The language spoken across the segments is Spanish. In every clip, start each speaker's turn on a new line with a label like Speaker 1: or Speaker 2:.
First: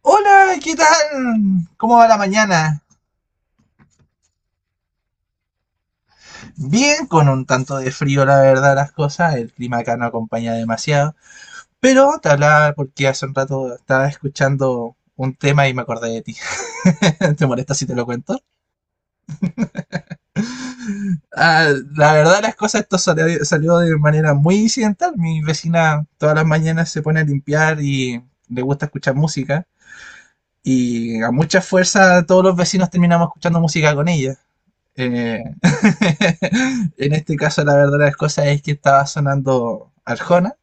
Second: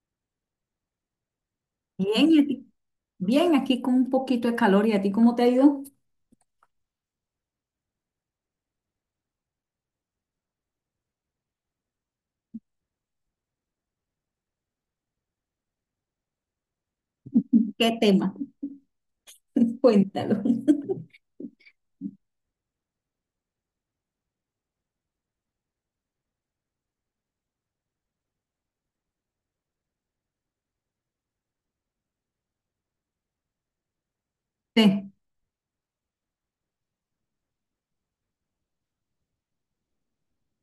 Speaker 1: Hola, ¿qué tal? ¿Cómo va la
Speaker 2: Bien, ¿y a ti?
Speaker 1: mañana?
Speaker 2: Bien, aquí con un poquito de calor. ¿Y a ti cómo te ha ido?
Speaker 1: Bien, con un tanto de frío, la verdad, las cosas. El clima acá no acompaña demasiado. Pero te hablaba porque hace un rato estaba escuchando un tema y me acordé de ti. ¿Te molesta si te
Speaker 2: ¿Qué
Speaker 1: lo
Speaker 2: tema?
Speaker 1: cuento?
Speaker 2: Cuéntalo.
Speaker 1: Ah, la verdad, las cosas, esto salió de manera muy incidental. Mi vecina todas las mañanas se pone a limpiar y le gusta escuchar música. Y a mucha fuerza todos los vecinos terminamos escuchando música con ella.
Speaker 2: Sí.
Speaker 1: Eh, en este caso, la verdad de las cosas es que estaba sonando Arjona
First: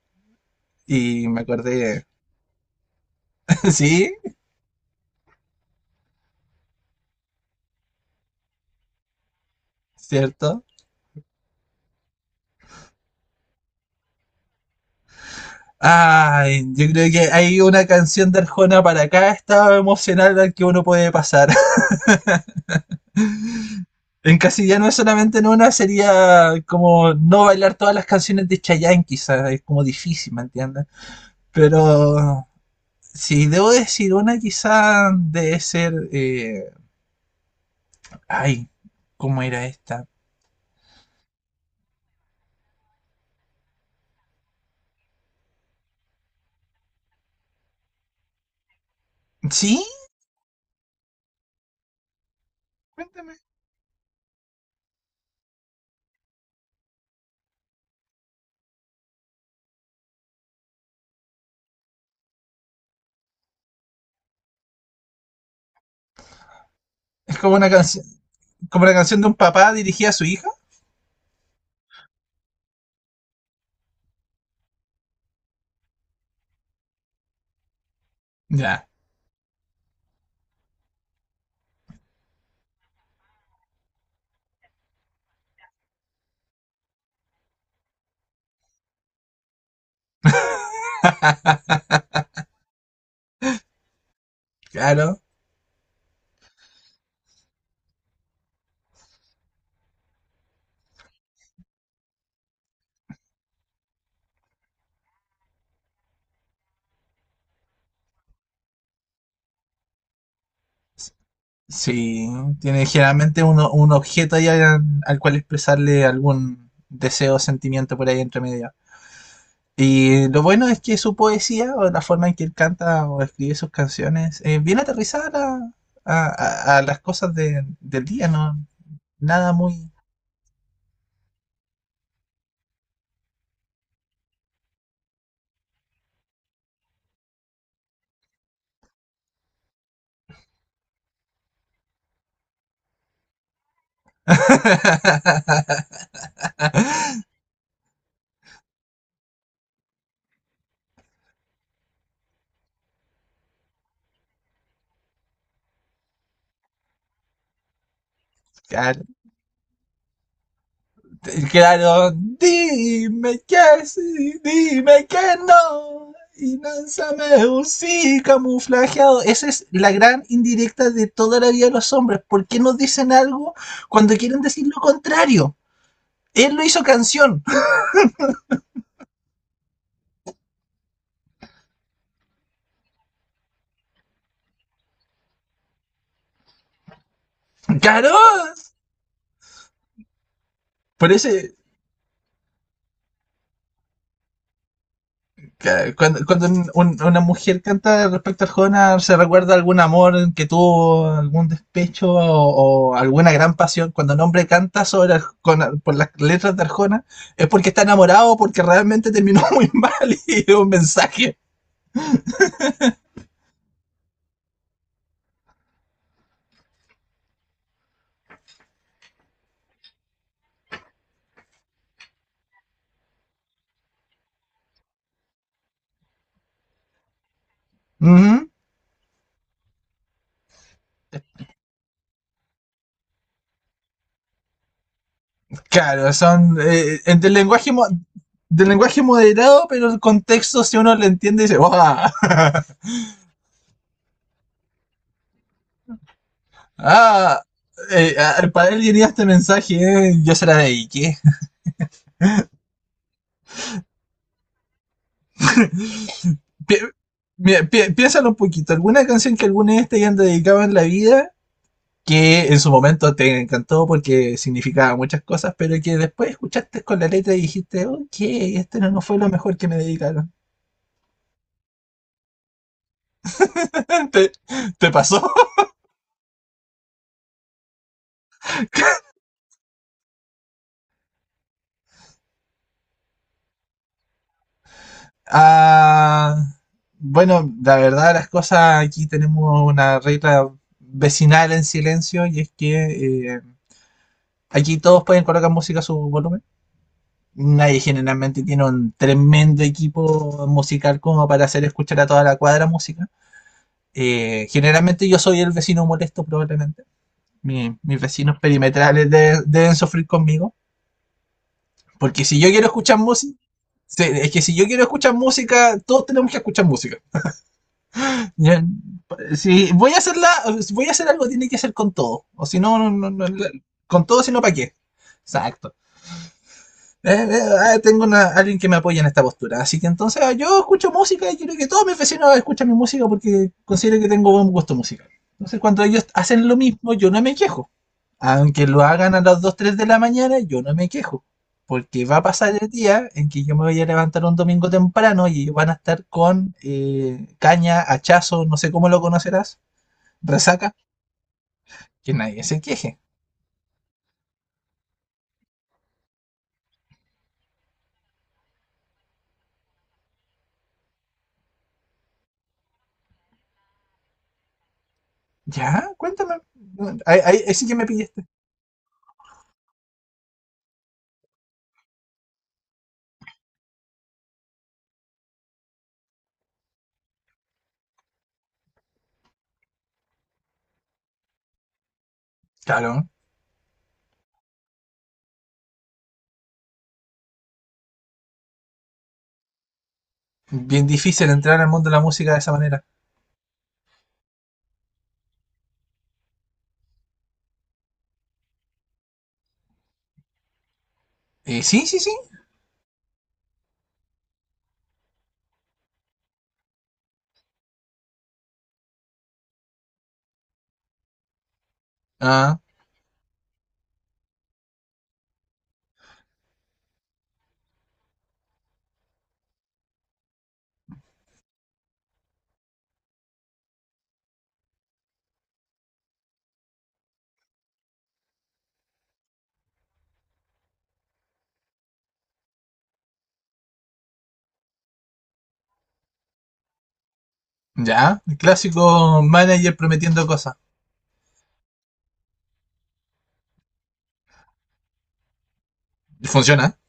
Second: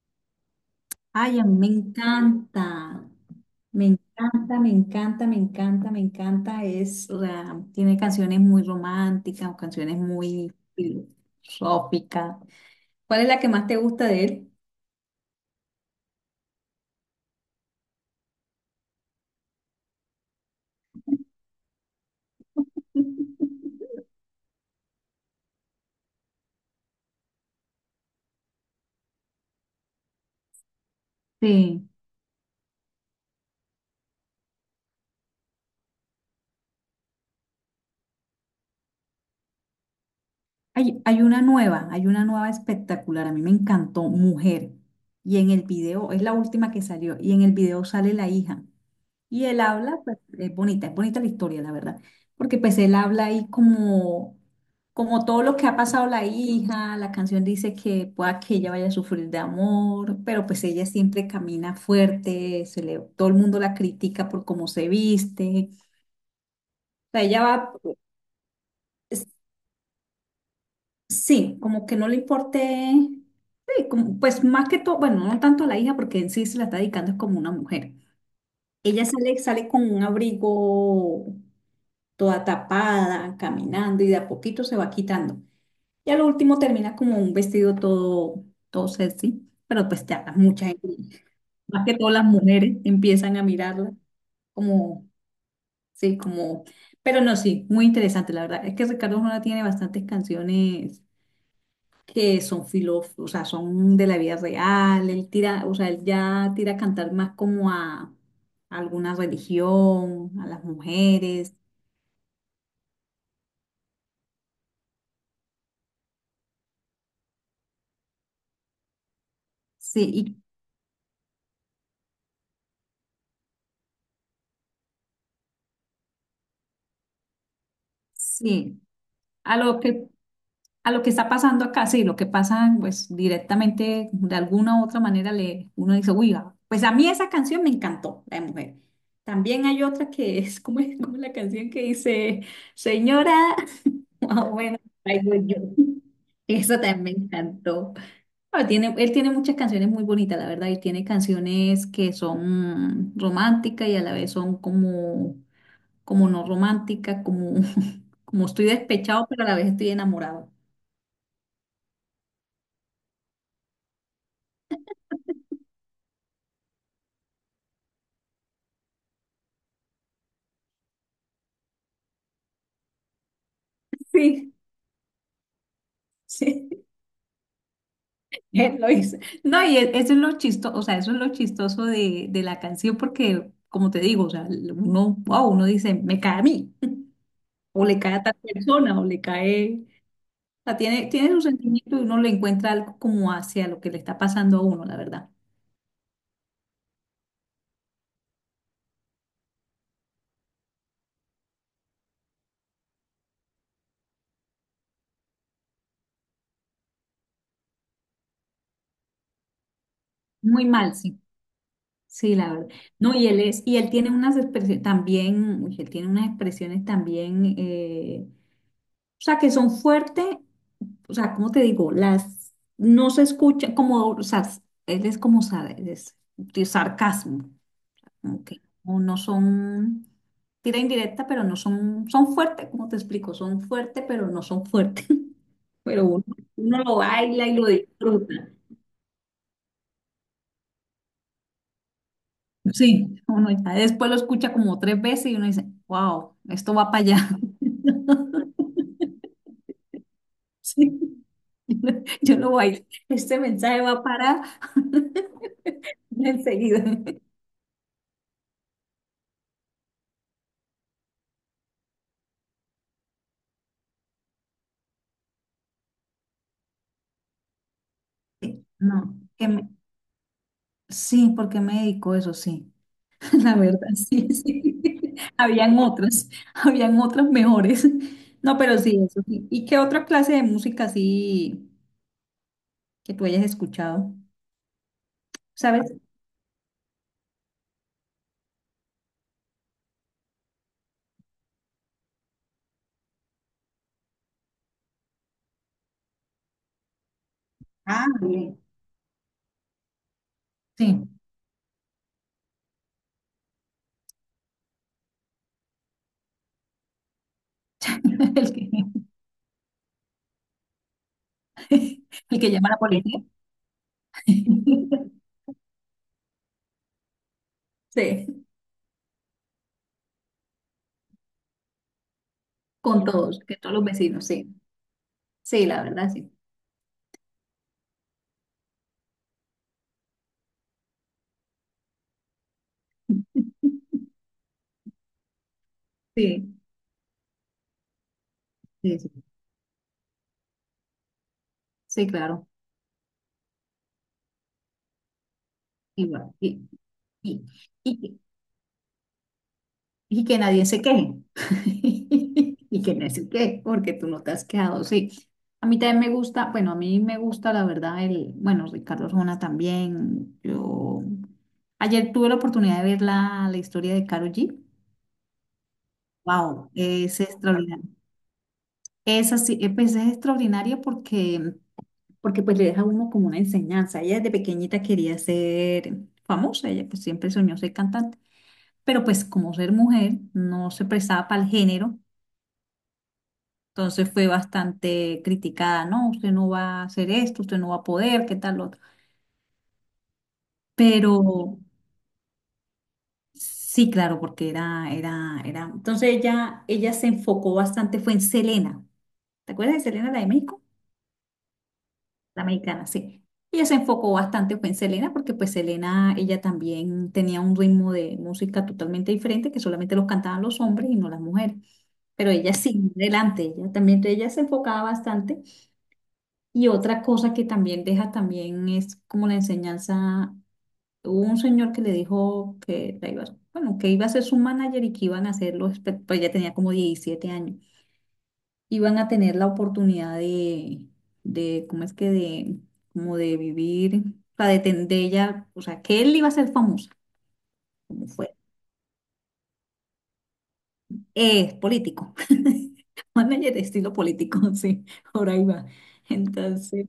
Speaker 1: y
Speaker 2: Ay,
Speaker 1: me
Speaker 2: a mí me
Speaker 1: acordé,
Speaker 2: encanta. Me
Speaker 1: sí,
Speaker 2: encanta, me encanta, me encanta, me encanta. Es, o sea, tiene canciones muy románticas o canciones muy
Speaker 1: cierto.
Speaker 2: filosóficas. ¿Cuál es la que más te gusta de él?
Speaker 1: Ay, yo creo que hay una canción de Arjona para cada estado emocional al que uno puede pasar. En casillano es solamente en una, sería como no bailar todas las canciones de Chayanne, quizás, es como difícil, ¿me entiendes?
Speaker 2: Sí.
Speaker 1: Pero si debo decir una, quizás debe ser, ay, ¿cómo era esta?
Speaker 2: Hay una nueva, hay una nueva espectacular. A mí me encantó, Mujer. Y en el video, es la última que salió, y en el video sale la hija. Y él
Speaker 1: Sí,
Speaker 2: habla, pues es bonita la historia, la verdad, porque pues él habla
Speaker 1: cuéntame.
Speaker 2: ahí como, como todo lo que ha pasado la hija, la canción dice que pueda que ella vaya a sufrir de amor, pero pues ella siempre camina fuerte, se le, todo el mundo la critica por cómo se viste, o sea,
Speaker 1: Es
Speaker 2: ella
Speaker 1: como una
Speaker 2: va,
Speaker 1: canción, como la canción de
Speaker 2: es-
Speaker 1: un papá dirigida a su hija.
Speaker 2: sí, como que no le importe, sí, como, pues más que todo, bueno, no tanto a la hija porque en sí se la está dedicando es como una mujer.
Speaker 1: Ya,
Speaker 2: Ella sale, sale con un abrigo toda tapada, caminando y de a poquito se va quitando. Y al último termina como un vestido todo, todo sexy, pero pues ya mucha gente, más que todas las mujeres empiezan a mirarla como,
Speaker 1: claro.
Speaker 2: sí, como, pero no, sí, muy interesante, la verdad. Es que Ricardo Arjona tiene bastantes canciones que son filósofos, o sea, son de la vida real, él tira, o sea, él ya tira a cantar más como a alguna religión, a las mujeres,
Speaker 1: Sí, tiene generalmente uno, un objeto ahí al cual expresarle algún deseo o sentimiento por ahí entre medio.
Speaker 2: sí,
Speaker 1: Y lo
Speaker 2: y
Speaker 1: bueno es que su poesía o la forma en que él canta o escribe sus canciones es bien aterrizada a las cosas del día, ¿no?
Speaker 2: sí,
Speaker 1: Nada
Speaker 2: a lo
Speaker 1: muy...
Speaker 2: que, a lo que está pasando acá, sí, lo que pasa, pues directamente, de alguna u otra manera, le, uno dice, uy, ah, pues a mí esa canción me encantó, la de mujer. También hay otra que es como la canción que dice, señora, ah, bueno, ahí voy yo. Eso también me encantó. Ah, tiene, él tiene muchas canciones muy bonitas, la verdad, y tiene canciones que son románticas y a la vez son como, como no románticas, como, como estoy
Speaker 1: Claro.
Speaker 2: despechado, pero a la vez estoy enamorado.
Speaker 1: Claro, dime que sí, dime que no. Y lánzame un sí camuflajeado. Esa es la gran indirecta de toda la vida de los hombres. ¿Por qué no dicen algo cuando quieren
Speaker 2: Sí,
Speaker 1: decir lo contrario? Él lo hizo
Speaker 2: sí,
Speaker 1: canción.
Speaker 2: él lo hizo. No, y eso es lo chistoso, o sea, eso es lo chistoso de la canción, porque, como te digo, o sea, uno, wow, uno dice, me cae a mí, o le
Speaker 1: Claro.
Speaker 2: cae a tal persona, o le cae, o sea, tiene,
Speaker 1: Por
Speaker 2: tiene su
Speaker 1: ese,
Speaker 2: sentimiento y uno le encuentra algo como hacia lo que le está pasando a uno, la verdad.
Speaker 1: Cuando una mujer canta respecto al Jonas, ¿se recuerda algún amor que tuvo, algún despecho o alguna gran pasión? Cuando un hombre canta sobre por las letras de Arjona, es porque está enamorado o porque realmente terminó muy mal y es
Speaker 2: Muy
Speaker 1: un
Speaker 2: mal, sí.
Speaker 1: mensaje.
Speaker 2: Sí, la verdad. No, y él es, y él tiene unas expresiones también, uy, él tiene unas expresiones también, o sea, que son fuertes, o sea, ¿cómo te digo? Las no se escucha como, o sea, él es como es de sarcasmo, como
Speaker 1: Ujú.
Speaker 2: que no, no son tira indirecta, pero no son, son fuertes, como te explico, son fuertes, pero no son fuertes. Pero
Speaker 1: Claro,
Speaker 2: uno,
Speaker 1: son
Speaker 2: uno lo
Speaker 1: del
Speaker 2: baila y lo
Speaker 1: lenguaje
Speaker 2: disfruta.
Speaker 1: del lenguaje moderado, pero el contexto, si uno lo entiende, dice, ¡ah!
Speaker 2: Sí, uno ya después lo escucha como tres veces y uno dice, wow, esto va para allá.
Speaker 1: ah, para él diría este mensaje, yo se la dediqué.
Speaker 2: Sí, yo lo bailo. Este mensaje va para
Speaker 1: pi-
Speaker 2: enseguida.
Speaker 1: Mira, piénsalo un poquito. ¿Alguna canción que alguna vez te hayan dedicado en la vida que en su momento te encantó porque significaba muchas cosas, pero que después escuchaste con la letra y dijiste, ok,
Speaker 2: Sí,
Speaker 1: este no, no
Speaker 2: No,
Speaker 1: fue lo mejor que me dedicaron?
Speaker 2: sí, porque me dedicó eso, sí. La verdad, sí,
Speaker 1: ¿Te,
Speaker 2: sí.
Speaker 1: te pasó?
Speaker 2: Habían otras, habían otras mejores. No, pero sí, eso sí. ¿Y qué otra clase de música así que tú hayas escuchado? ¿Sabes?
Speaker 1: Ah, bueno, la verdad, las cosas aquí tenemos una regla vecinal en silencio y es que aquí todos pueden colocar música a su volumen. Nadie
Speaker 2: Ah,
Speaker 1: generalmente
Speaker 2: bien.
Speaker 1: tiene un tremendo equipo musical
Speaker 2: Sí.
Speaker 1: como para hacer escuchar a toda la cuadra música. Generalmente yo soy el vecino molesto probablemente. Mis vecinos
Speaker 2: El que-
Speaker 1: perimetrales deben sufrir conmigo. Porque si
Speaker 2: El
Speaker 1: yo
Speaker 2: que
Speaker 1: quiero
Speaker 2: llama a la
Speaker 1: escuchar
Speaker 2: policía.
Speaker 1: música, sí, es que si yo quiero escuchar música, todos tenemos que escuchar música.
Speaker 2: Sí,
Speaker 1: Si voy a hacerla, si voy a hacer algo, tiene que ser con todo. O si no,
Speaker 2: con todos, que todos los
Speaker 1: con todo,
Speaker 2: vecinos,
Speaker 1: si no, ¿para
Speaker 2: sí.
Speaker 1: qué?
Speaker 2: Sí,
Speaker 1: Exacto.
Speaker 2: la verdad, sí.
Speaker 1: Tengo alguien que me apoya en esta postura. Así que entonces yo escucho música y quiero que todos mis vecinos escuchen mi música porque considero que tengo buen gusto musical. Entonces cuando ellos hacen
Speaker 2: Sí,
Speaker 1: lo mismo, yo no me quejo. Aunque lo
Speaker 2: sí, sí,
Speaker 1: hagan a las 2 3 de la mañana, yo no me quejo. Porque
Speaker 2: sí,
Speaker 1: va a
Speaker 2: claro.
Speaker 1: pasar el día en que yo me voy a levantar un domingo temprano y van a estar
Speaker 2: Igual.
Speaker 1: con
Speaker 2: Y,
Speaker 1: caña,
Speaker 2: y,
Speaker 1: hachazo, no sé cómo lo conocerás,
Speaker 2: y que nadie
Speaker 1: resaca,
Speaker 2: se queje.
Speaker 1: que nadie se
Speaker 2: Y que
Speaker 1: queje.
Speaker 2: nadie se queje, porque tú no te has quejado, sí. A mí también me gusta, bueno, a mí me gusta, la verdad, el, bueno, Ricardo Arjona también. Yo, ayer tuve la oportunidad de ver la, la historia de Karol G.
Speaker 1: Ya, cuéntame.
Speaker 2: Wow, es
Speaker 1: Ahí sí que me
Speaker 2: extraordinario.
Speaker 1: pillaste.
Speaker 2: Es así, pues es extraordinario porque porque pues le deja a uno como una enseñanza. Ella desde pequeñita quería ser famosa, ella pues siempre soñó ser cantante, pero pues como ser mujer no se prestaba para el género,
Speaker 1: Claro.
Speaker 2: entonces fue bastante criticada, no, usted no va a hacer esto, usted no va a poder, qué tal lo otro.
Speaker 1: Bien
Speaker 2: Pero
Speaker 1: difícil entrar al mundo de la música de esa manera.
Speaker 2: sí, claro, porque era, era, era. Entonces ella se enfocó bastante, fue en Selena. ¿Te acuerdas de Selena, la de México?
Speaker 1: Sí, sí, sí.
Speaker 2: La mexicana, sí. Ella se enfocó bastante fue en Selena, porque pues Selena, ella también tenía un ritmo de música totalmente diferente, que solamente los cantaban los hombres y no las mujeres. Pero ella
Speaker 1: Ah,
Speaker 2: sí, adelante, ella también, entonces ella se enfocaba bastante. Y otra cosa que también deja también es como la enseñanza. Hubo un señor que le dijo que la iba, bueno, que iba a ser su manager y que iban a hacerlo, pues ella tenía como 17 años, iban a tener la oportunidad de, ¿cómo es que de, como de vivir, o sea, de, de ella, o sea, que él iba a ser famoso, como
Speaker 1: ya. El
Speaker 2: fue,
Speaker 1: clásico manager prometiendo cosas.
Speaker 2: es político, manager de estilo político, sí, ahora iba.
Speaker 1: Funciona.
Speaker 2: Entonces,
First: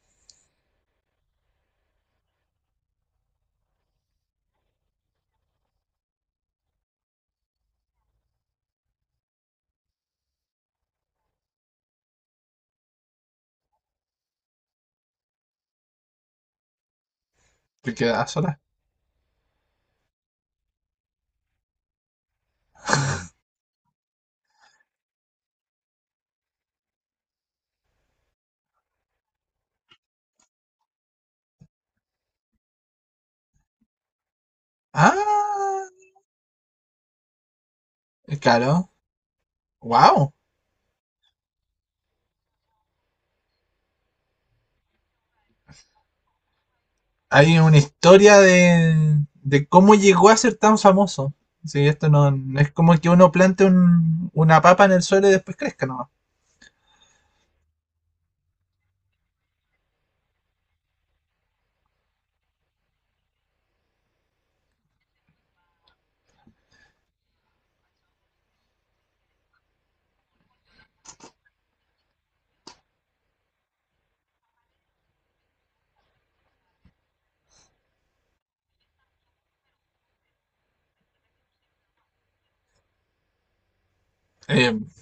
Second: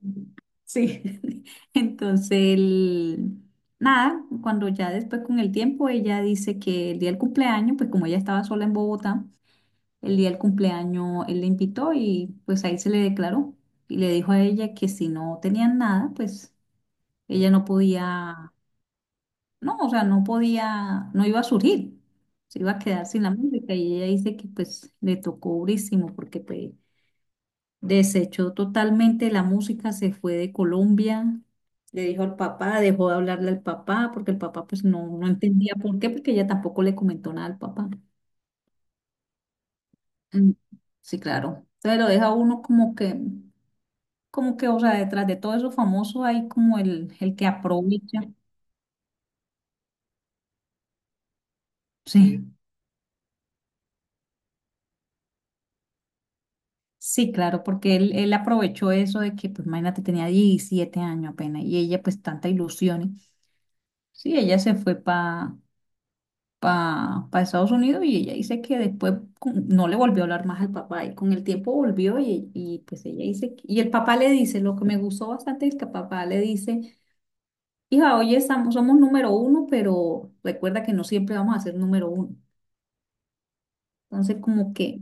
Speaker 2: sí, entonces, nada, cuando ya después con el tiempo ella dice que el día del cumpleaños, pues como ella estaba sola en Bogotá, el día del cumpleaños él le invitó y pues ahí se le declaró y le dijo a ella que si no tenían nada, pues ella no
Speaker 1: Te queda
Speaker 2: podía,
Speaker 1: sola.
Speaker 2: no, o sea, no podía, no iba a surgir, se iba a quedar sin la música y ella dice que pues le tocó durísimo porque pues desechó totalmente la música, se fue de Colombia, le dijo al papá, dejó de hablarle al papá porque el papá pues no, no entendía
Speaker 1: Ah,
Speaker 2: por qué, porque ella tampoco le comentó nada al papá.
Speaker 1: claro. Wow.
Speaker 2: Mm, sí, claro. Entonces lo deja uno como que, o sea, detrás de todo eso famoso hay como el que
Speaker 1: Hay una
Speaker 2: aprovecha.
Speaker 1: historia de cómo llegó a ser tan famoso. Sí, esto no,
Speaker 2: Sí, sí,
Speaker 1: no es como que uno plante una papa en el suelo y después crezca, no.
Speaker 2: sí, claro, porque él aprovechó eso de que, pues, imagínate, tenía 17 años apenas y ella, pues, tanta ilusión. Sí, ella se fue para pa Estados Unidos y ella dice que después no le volvió a hablar más al papá y con el tiempo volvió y pues ella dice, y el papá le dice, lo que me gustó bastante es que el papá le dice, hija, oye, estamos, somos número uno, pero recuerda que no siempre vamos a ser número uno. Entonces,
Speaker 1: Eh,
Speaker 2: como que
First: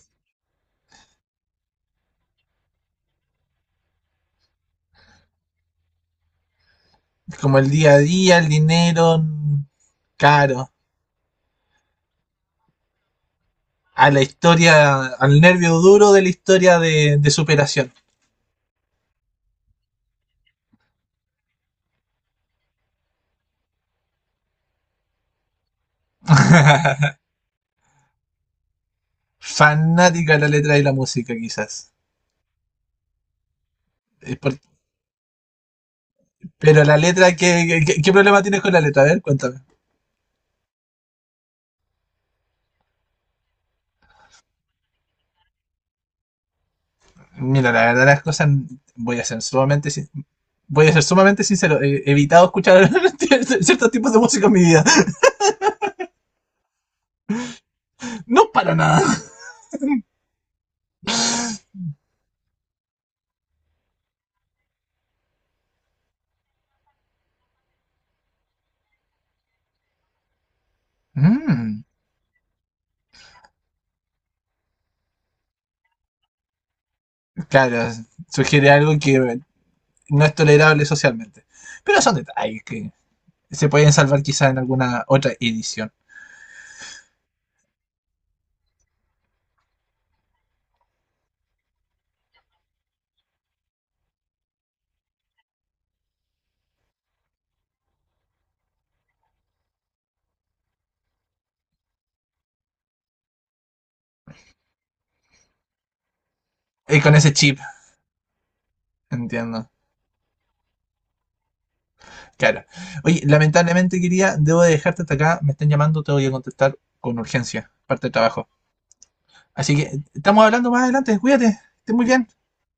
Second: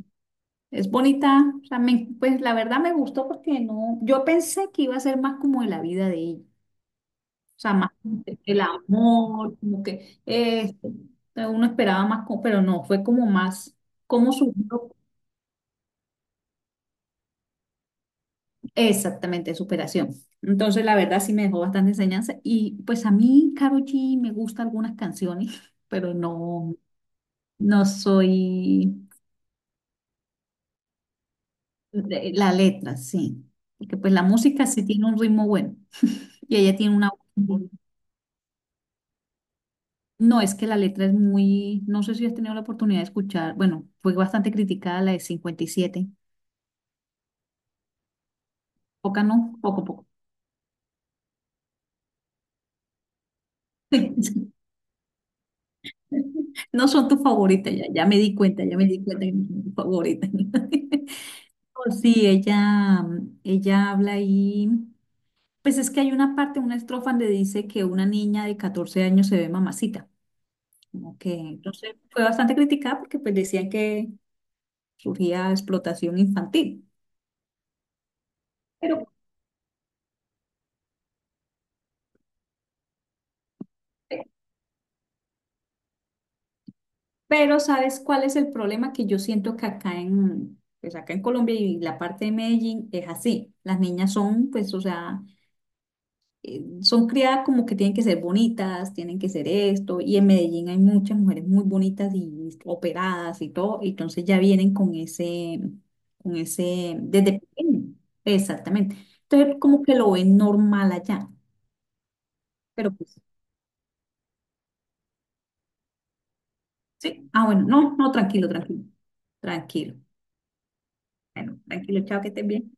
Speaker 2: es bonita, o sea, pues la verdad me gustó porque no, yo pensé que iba a ser más como de la vida de ella, o
Speaker 1: es como el
Speaker 2: sea, más
Speaker 1: día a
Speaker 2: como que
Speaker 1: día, el
Speaker 2: el
Speaker 1: dinero
Speaker 2: amor,
Speaker 1: mm,
Speaker 2: como que
Speaker 1: caro,
Speaker 2: uno esperaba más, pero no, fue como más,
Speaker 1: a la
Speaker 2: como su,
Speaker 1: historia, al nervio duro de la historia de superación.
Speaker 2: exactamente, de superación. Entonces, la verdad sí me dejó bastante enseñanza y pues a mí, Karol G, me gustan algunas canciones, pero no, no soy
Speaker 1: Fanática de la letra y la música, quizás.
Speaker 2: la letra, sí, porque pues la
Speaker 1: Es por-
Speaker 2: música sí tiene un ritmo bueno y ella
Speaker 1: Pero
Speaker 2: tiene
Speaker 1: la
Speaker 2: una...
Speaker 1: letra,
Speaker 2: voz.
Speaker 1: ¿qué, qué, qué problema tienes con la letra? A ver, cuéntame.
Speaker 2: No, es que la letra es muy, no sé si has tenido la oportunidad de escuchar, bueno, fue bastante criticada la de 57.
Speaker 1: Mira, la verdad las cosas, voy
Speaker 2: Poca
Speaker 1: a ser
Speaker 2: no, poco
Speaker 1: sumamente,
Speaker 2: poco.
Speaker 1: sin- voy a ser sumamente sincero. He evitado escuchar ciertos tipos de música en mi vida.
Speaker 2: No son tus favoritas, ya, ya me di
Speaker 1: No
Speaker 2: cuenta,
Speaker 1: para
Speaker 2: ya me
Speaker 1: nada.
Speaker 2: di cuenta que no son tus favoritas. Oh, sí, ella habla ahí, pues es que hay una parte, una estrofa donde dice que una niña de 14 años se ve mamacita, como que,
Speaker 1: Mm,
Speaker 2: entonces fue bastante criticada porque pues decían que surgía explotación infantil,
Speaker 1: claro, sugiere algo
Speaker 2: pero...
Speaker 1: que no es tolerable socialmente. Pero son detalles que se pueden salvar quizás en alguna otra edición.
Speaker 2: Pero ¿sabes cuál es el problema que yo siento que acá en, pues acá en Colombia y la parte de Medellín es así? Las niñas son, pues, o sea, son criadas como que tienen que ser bonitas, tienen que ser esto, y en Medellín hay muchas mujeres muy bonitas y operadas y todo, y entonces ya vienen con ese,
Speaker 1: Y con ese
Speaker 2: desde
Speaker 1: chip,
Speaker 2: pequeño, exactamente. Entonces
Speaker 1: entiendo.
Speaker 2: como que lo ven normal allá,
Speaker 1: Claro.
Speaker 2: pero pues,
Speaker 1: Oye, lamentablemente, quería, debo de dejarte hasta acá. Me están llamando, te voy a contestar con
Speaker 2: sí, ah, bueno,
Speaker 1: urgencia,
Speaker 2: no,
Speaker 1: parte de
Speaker 2: no,
Speaker 1: trabajo.
Speaker 2: tranquilo, tranquilo,
Speaker 1: Así que
Speaker 2: tranquilo.
Speaker 1: estamos hablando más adelante. Cuídate,
Speaker 2: Bueno,
Speaker 1: estés
Speaker 2: tranquilo,
Speaker 1: muy
Speaker 2: chao,
Speaker 1: bien.
Speaker 2: que estés bien.